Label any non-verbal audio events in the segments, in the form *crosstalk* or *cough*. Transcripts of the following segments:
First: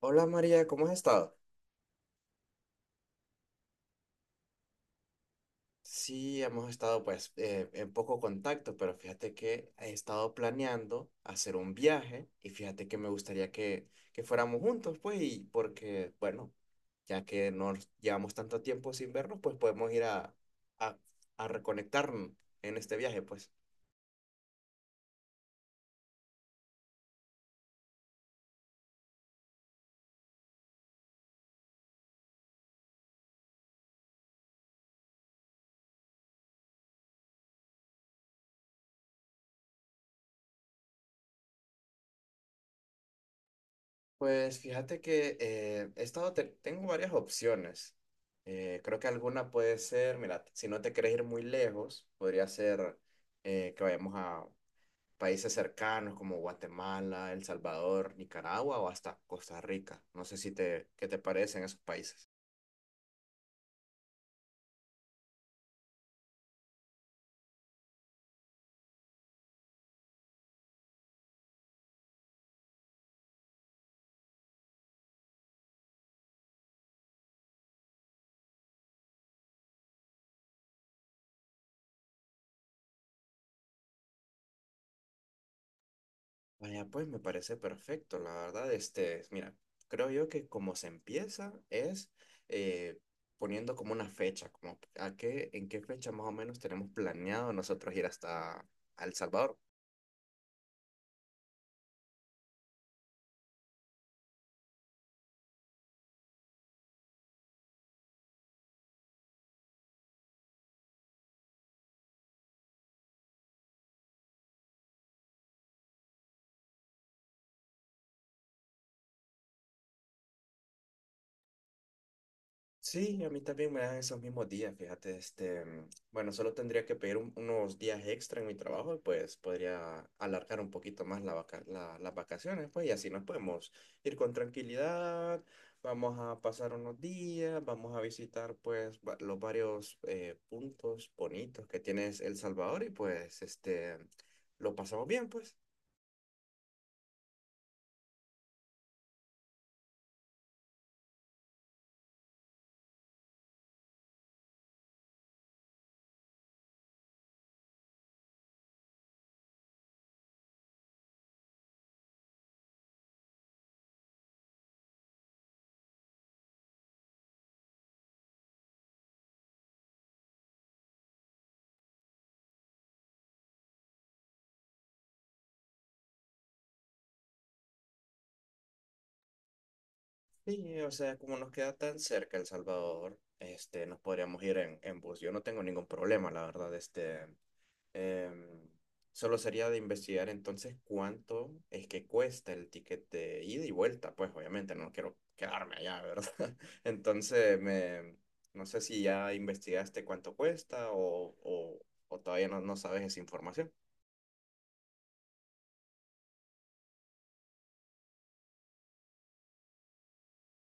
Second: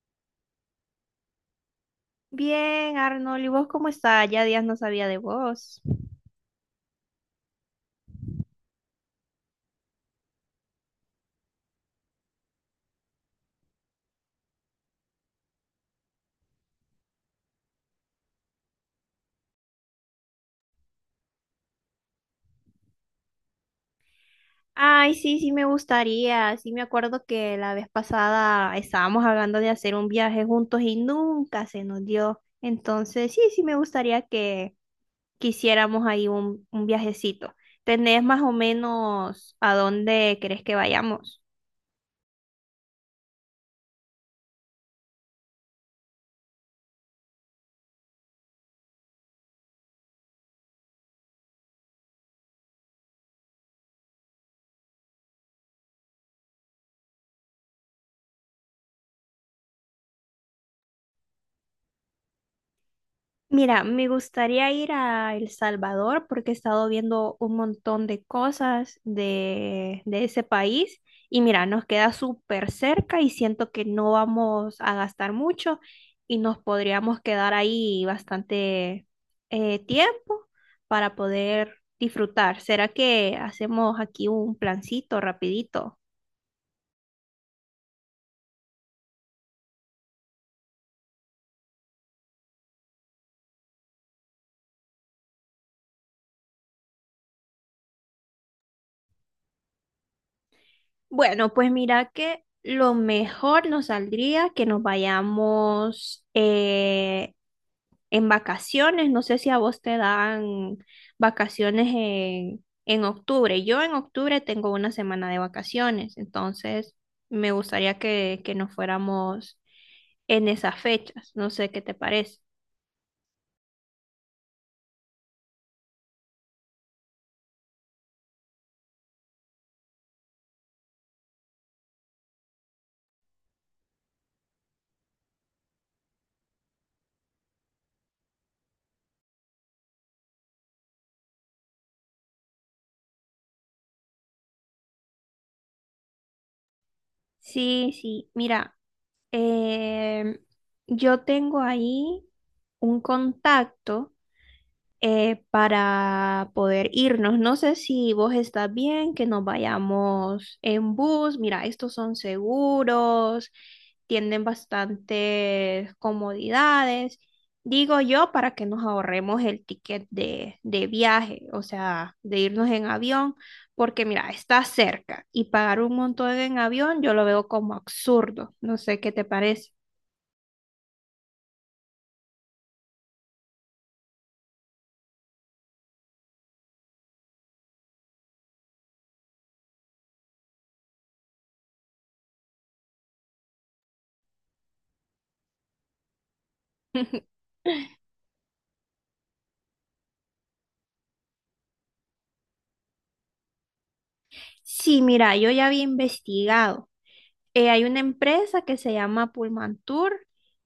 Hola María, ¿cómo has estado? Bien, Arnold, ¿y vos cómo está? Ya días no sabía de vos. Sí, hemos estado en poco contacto, pero fíjate que he estado planeando hacer un viaje y fíjate que me gustaría que fuéramos juntos, pues, y porque, bueno, ya que nos llevamos tanto tiempo sin vernos, pues podemos ir a, a reconectarnos en este viaje, pues. Ay, sí, sí me gustaría. Sí me acuerdo que la vez pasada estábamos hablando de hacer un viaje juntos y nunca se nos dio. Entonces, sí, sí me gustaría que quisiéramos ahí un viajecito. ¿Tenés más o menos a dónde querés que vayamos? Pues fíjate que tengo varias opciones. Creo que alguna puede ser, mira, si no te querés ir muy lejos, podría ser que vayamos a países cercanos como Guatemala, El Salvador, Nicaragua o hasta Costa Rica. No sé si te, qué te parecen esos países. Mira, me gustaría ir a El Salvador porque he estado viendo un montón de cosas de ese país y mira, nos queda súper cerca y siento que no vamos a gastar mucho y nos podríamos quedar ahí bastante tiempo para poder disfrutar. ¿Será que hacemos aquí un plancito rapidito? Vaya, pues me parece perfecto, la verdad, este, mira, creo yo que como se empieza es eh, poniendo como una fecha, como a qué, en qué fecha más o menos tenemos planeado nosotros ir hasta a El Salvador. Bueno, pues mira que lo mejor nos saldría que nos vayamos en vacaciones. No sé si a vos te dan vacaciones en octubre. Yo en octubre tengo una semana de vacaciones, entonces me gustaría que nos fuéramos en esas fechas. No sé qué te parece. Sí, a mí también me dan esos mismos días, fíjate, este, bueno, solo tendría que pedir unos días extra en mi trabajo y pues podría alargar un poquito más las vacaciones, pues, y así nos podemos ir con tranquilidad, vamos a pasar unos días, vamos a visitar pues los varios puntos bonitos que tiene El Salvador y pues, este, lo pasamos bien, pues. Sí, sí, mira, em, yo tengo ahí un contacto para poder irnos. No sé si vos estás bien, que nos vayamos en bus. Mira, estos son seguros, tienen bastantes comodidades. Digo yo, para que nos ahorremos el ticket de viaje, o sea, de irnos en avión, porque mira, está cerca y pagar un montón en avión yo lo veo como absurdo. No sé qué te parece. Sí, o sea, como nos queda tan cerca El Salvador, este, nos podríamos ir en bus. Yo no tengo ningún problema, la verdad, este, em, solo sería de investigar entonces cuánto es que cuesta el ticket de ida y vuelta, pues obviamente no quiero quedarme allá, ¿verdad? *laughs* *laughs* Entonces, me, no sé si ya investigaste cuánto cuesta o todavía no sabes esa información. Sí, mira, yo ya había investigado. Hay una empresa que se llama Pullman Tour.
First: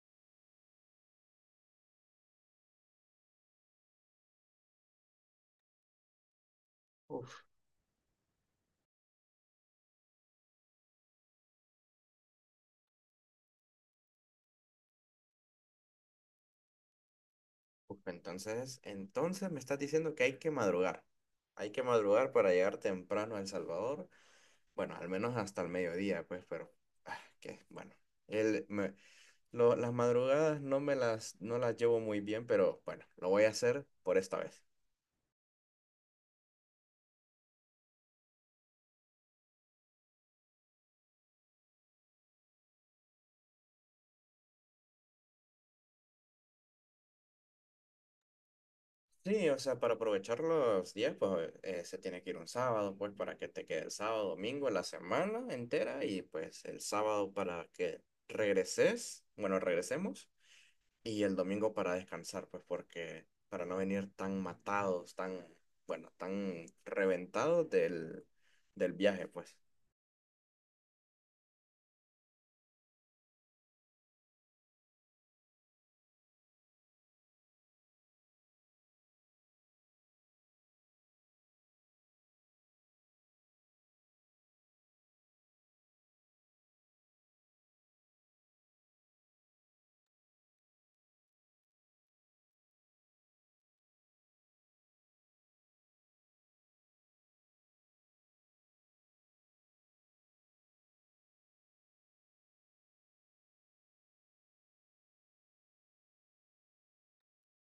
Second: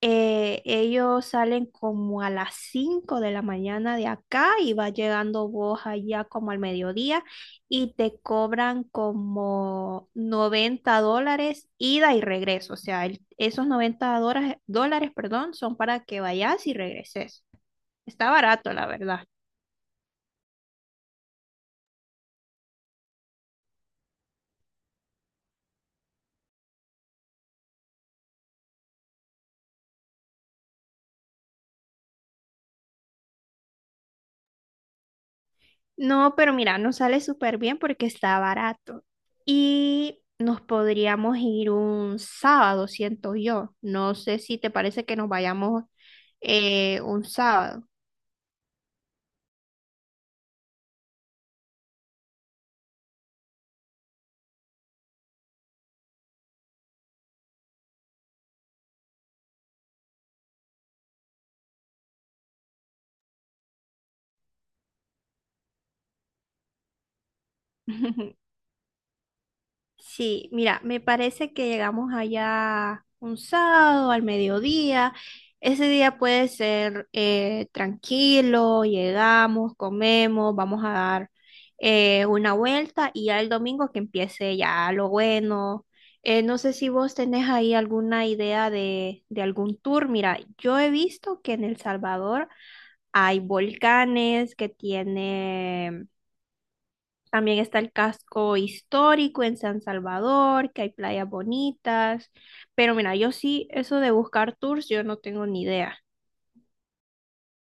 Ellos salen como a las 5 de la mañana de acá y va llegando vos allá como al mediodía y te cobran como $90 ida y regreso. O sea, el- esos $90, dólares, perdón, son para que vayas y regreses. Uf, Está barato, Entonces, la verdad. entonces me estás diciendo que hay que madrugar. Hay que madrugar para llegar temprano a El Salvador. Bueno, al menos hasta el mediodía, pues, pero ah, que bueno. El, me- las madrugadas no me no las llevo muy bien, pero bueno, lo voy a hacer por esta vez. No, pero mira, nos sale súper bien porque está barato. Y nos podríamos ir un sábado, siento yo. No sé si te parece que nos vayamos un sábado. Sí, o sea, para aprovechar los días, se tiene que ir un sábado, pues para que te quede el sábado, domingo, la semana entera y pues el sábado para que regreses, bueno, regresemos. Y el domingo para descansar, pues porque para no venir tan matados, tan, bueno, tan reventados *laughs* del viaje, pues. Sí, mira, me parece que llegamos allá un sábado al mediodía. Ese día puede ser tranquilo, llegamos, comemos, vamos a dar una vuelta y ya el domingo que empiece ya lo bueno. No sé si vos tenés ahí alguna idea de algún tour. Mira, yo he visto que en El Salvador hay volcanes que tienen también está el casco histórico en San Salvador, que hay playas bonitas. Pero mira, yo sí, eso de buscar tours, yo no tengo ni idea.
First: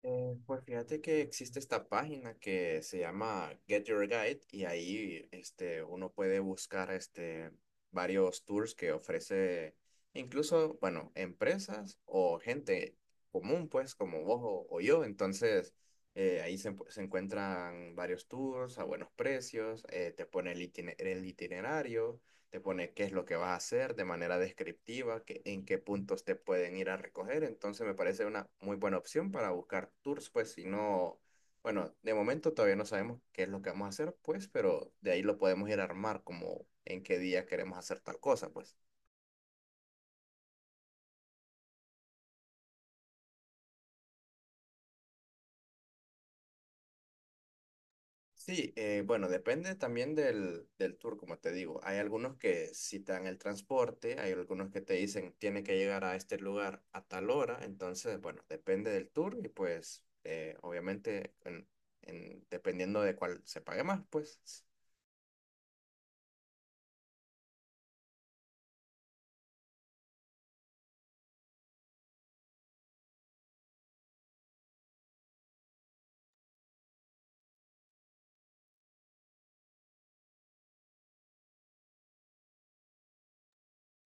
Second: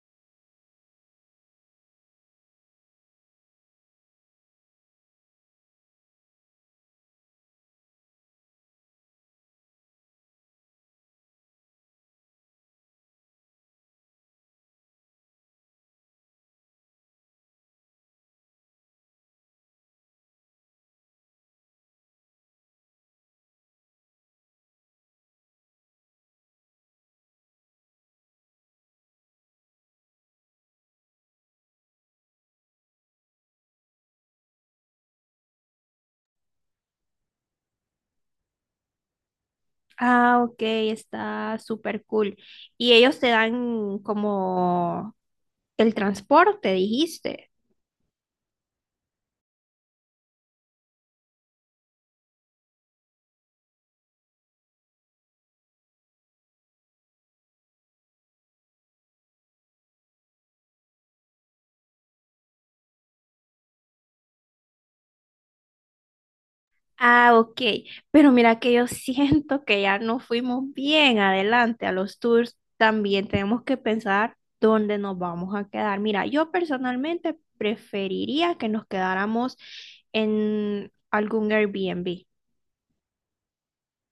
Pues fíjate que existe esta página que se llama Get Your Guide y ahí este, uno puede buscar este, varios tours que ofrece incluso, bueno, empresas o gente común, pues como vos o yo. Entonces ahí se encuentran varios tours a buenos precios, te pone el itinerario, te pone qué es lo que vas a hacer de manera descriptiva, en qué puntos te pueden ir a recoger. Entonces me parece una muy buena opción para buscar tours, pues si no, bueno, de momento todavía no sabemos qué es lo que vamos a hacer, pues, pero de ahí lo podemos ir a armar como en qué día queremos hacer tal cosa, pues. Ah, ok, está súper cool. Y ellos te dan como el transporte, dijiste. Sí, bueno, depende también del tour, como te digo. Hay algunos que sí te dan el transporte, hay algunos que te dicen tiene que llegar a este lugar a tal hora, entonces, bueno, depende del tour y pues obviamente dependiendo de cuál se pague más, pues. Ah, ok. Pero mira que yo *laughs* siento que ya no fuimos bien adelante a los tours. También tenemos que pensar dónde nos vamos a quedar. Mira, yo personalmente preferiría que nos quedáramos en algún Airbnb.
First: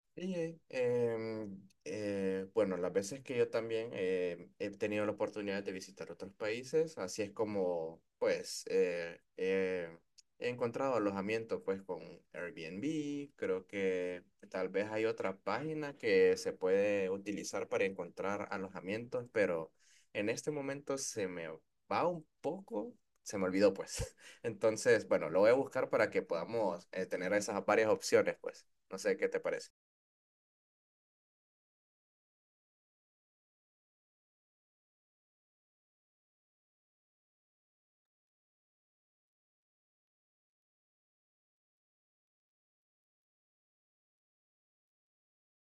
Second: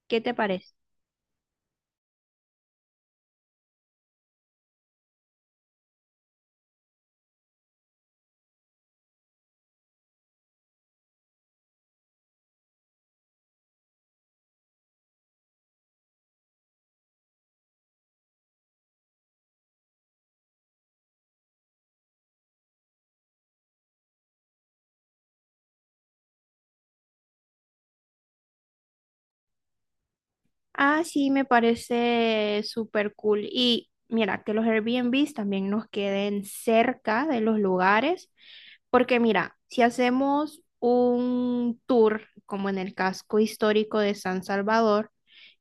¿Qué te Sí, parece? Bueno, las veces que yo también he tenido la oportunidad de visitar otros países, así es como, pues, he encontrado alojamiento, pues, con Airbnb. Creo que tal vez hay otra página que se puede utilizar para encontrar alojamientos, pero en este momento se me va un poco, se me olvidó, pues. *laughs* Entonces, bueno, lo voy a buscar para que podamos tener esas varias opciones, pues. No sé qué te parece. Ah, sí, me parece súper cool. Y mira, que los Airbnbs también nos queden cerca de los lugares, porque mira, si hacemos un tour como en el casco histórico de San Salvador,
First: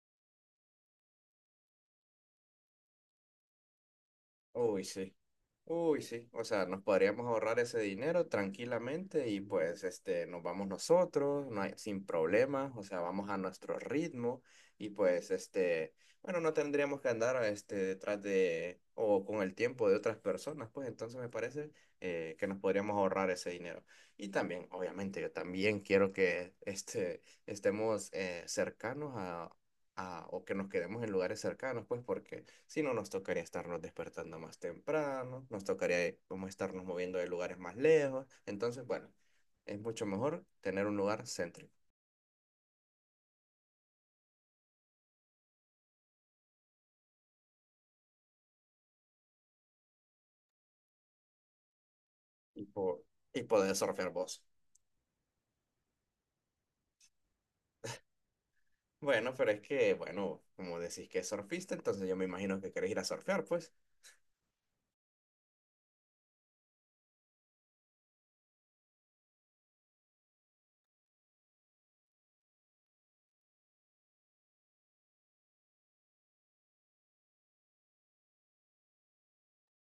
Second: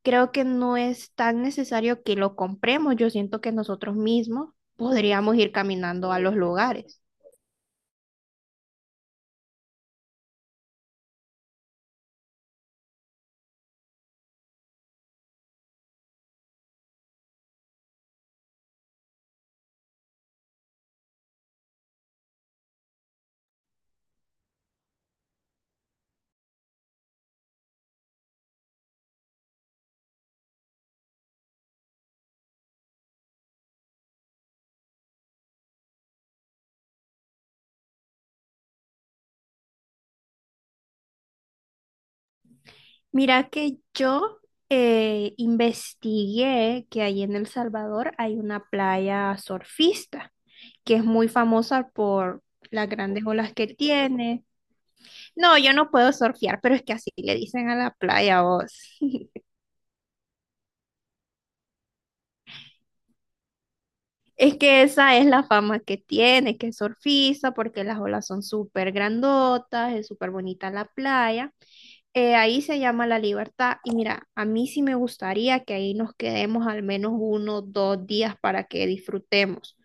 creo que no es tan necesario que lo compremos. Yo siento que nosotros mismos Uy, sí. podríamos ir Uy, caminando a sí. los O sea, nos lugares. podríamos ahorrar ese dinero tranquilamente y pues este, nos vamos nosotros, no hay, sin problemas, o sea, vamos a nuestro ritmo y pues este, bueno, no tendríamos que andar este, detrás de o con el tiempo de otras personas, pues entonces me parece que nos podríamos ahorrar ese dinero. Y también, obviamente, yo también quiero que este, estemos cercanos o que nos quedemos en lugares cercanos, pues porque... Si no, nos tocaría estarnos despertando más temprano, nos tocaría como estarnos moviendo de lugares más lejos. Entonces, bueno, es mucho mejor tener un lugar céntrico Mira que yo investigué que allí en El Salvador hay una playa surfista que es muy famosa por y, las po- grandes y olas que poder surfear vos. tiene. No, yo no puedo surfear, pero es que así le dicen a la playa vos. Bueno, *laughs* pero es que, bueno, como decís que es surfista, entonces yo me imagino que querés ir a surfear, pues. Es que esa es la fama que tiene, que es surfista, porque las olas son súper grandotas, es súper bonita la playa. Ahí se llama La Libertad y mira, a mí sí me gustaría que ahí nos quedemos al menos uno, 2 días para que disfrutemos.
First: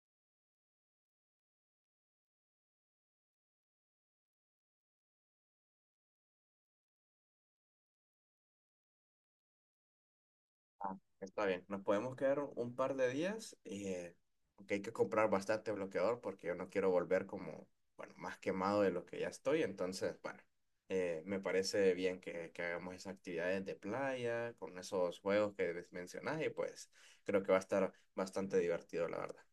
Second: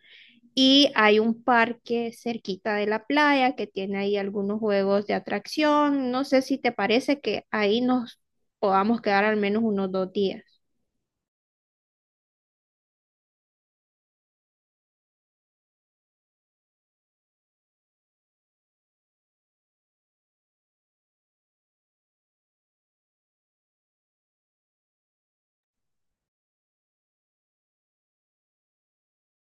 Y hay un parque cerquita de la playa que tiene ahí algunos juegos de atracción. No sé si te parece que ahí nos podamos quedar al menos unos 2 días. Ah, está bien, nos podemos quedar un par de días, aunque hay que comprar bastante bloqueador porque yo no quiero volver como, bueno, más quemado de lo que ya estoy, entonces, bueno, me parece bien que hagamos esas actividades de playa con esos juegos que mencionas y pues creo que va a estar bastante divertido, la verdad.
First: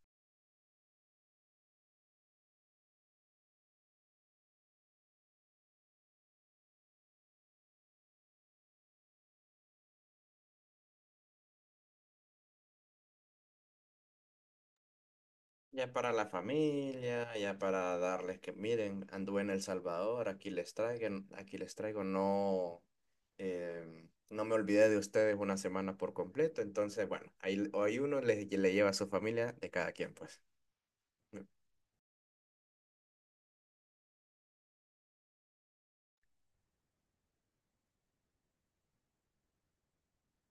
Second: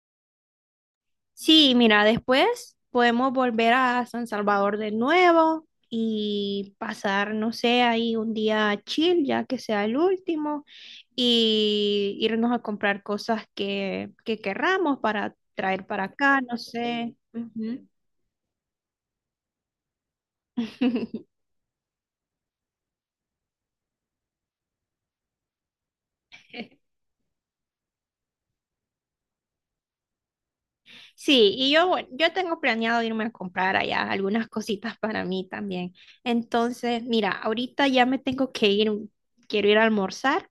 Sí, mira, después podemos volver a San Salvador de nuevo y pasar, no sé, ahí un día chill, ya que sea el último, y irnos a comprar cosas que querramos para traer Ya para para la acá, no sé. familia, ya Ujú. para darles que miren, anduve en El Salvador, *laughs* aquí les traigo, no, no me olvidé de ustedes una semana por completo, entonces bueno, ahí uno le lleva a su familia de cada quien, pues. Sí, y yo, bueno, yo tengo planeado irme a comprar allá algunas cositas para mí también. Entonces, mira, ahorita ya me tengo que ir, quiero ir a almorzar,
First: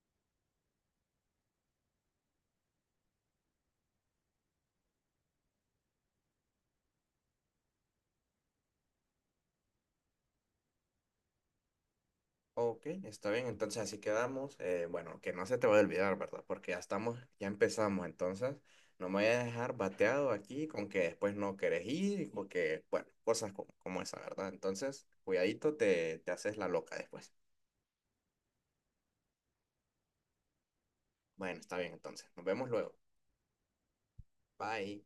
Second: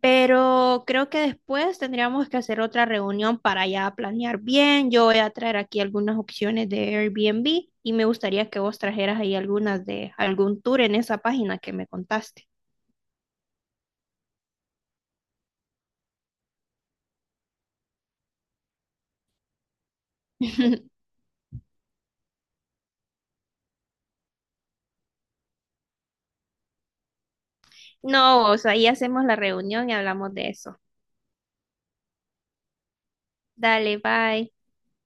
pero creo que después tendríamos que hacer otra reunión para ya planear bien. Yo voy a traer aquí algunas opciones de Airbnb y me gustaría que vos trajeras ahí algunas de algún tour en esa página que me contaste. Ok, está bien, entonces así quedamos. Bueno, que no se te va a olvidar, ¿verdad? Porque ya estamos, ya empezamos, entonces no me voy a dejar bateado aquí con que *laughs* después no querés ir, y porque, bueno, cosas como, como esa, ¿verdad? Entonces, cuidadito, te haces la loca después. No, o sea, ahí hacemos la reunión y hablamos de eso. Bueno, está bien, entonces, nos vemos luego. Dale, bye. Bye.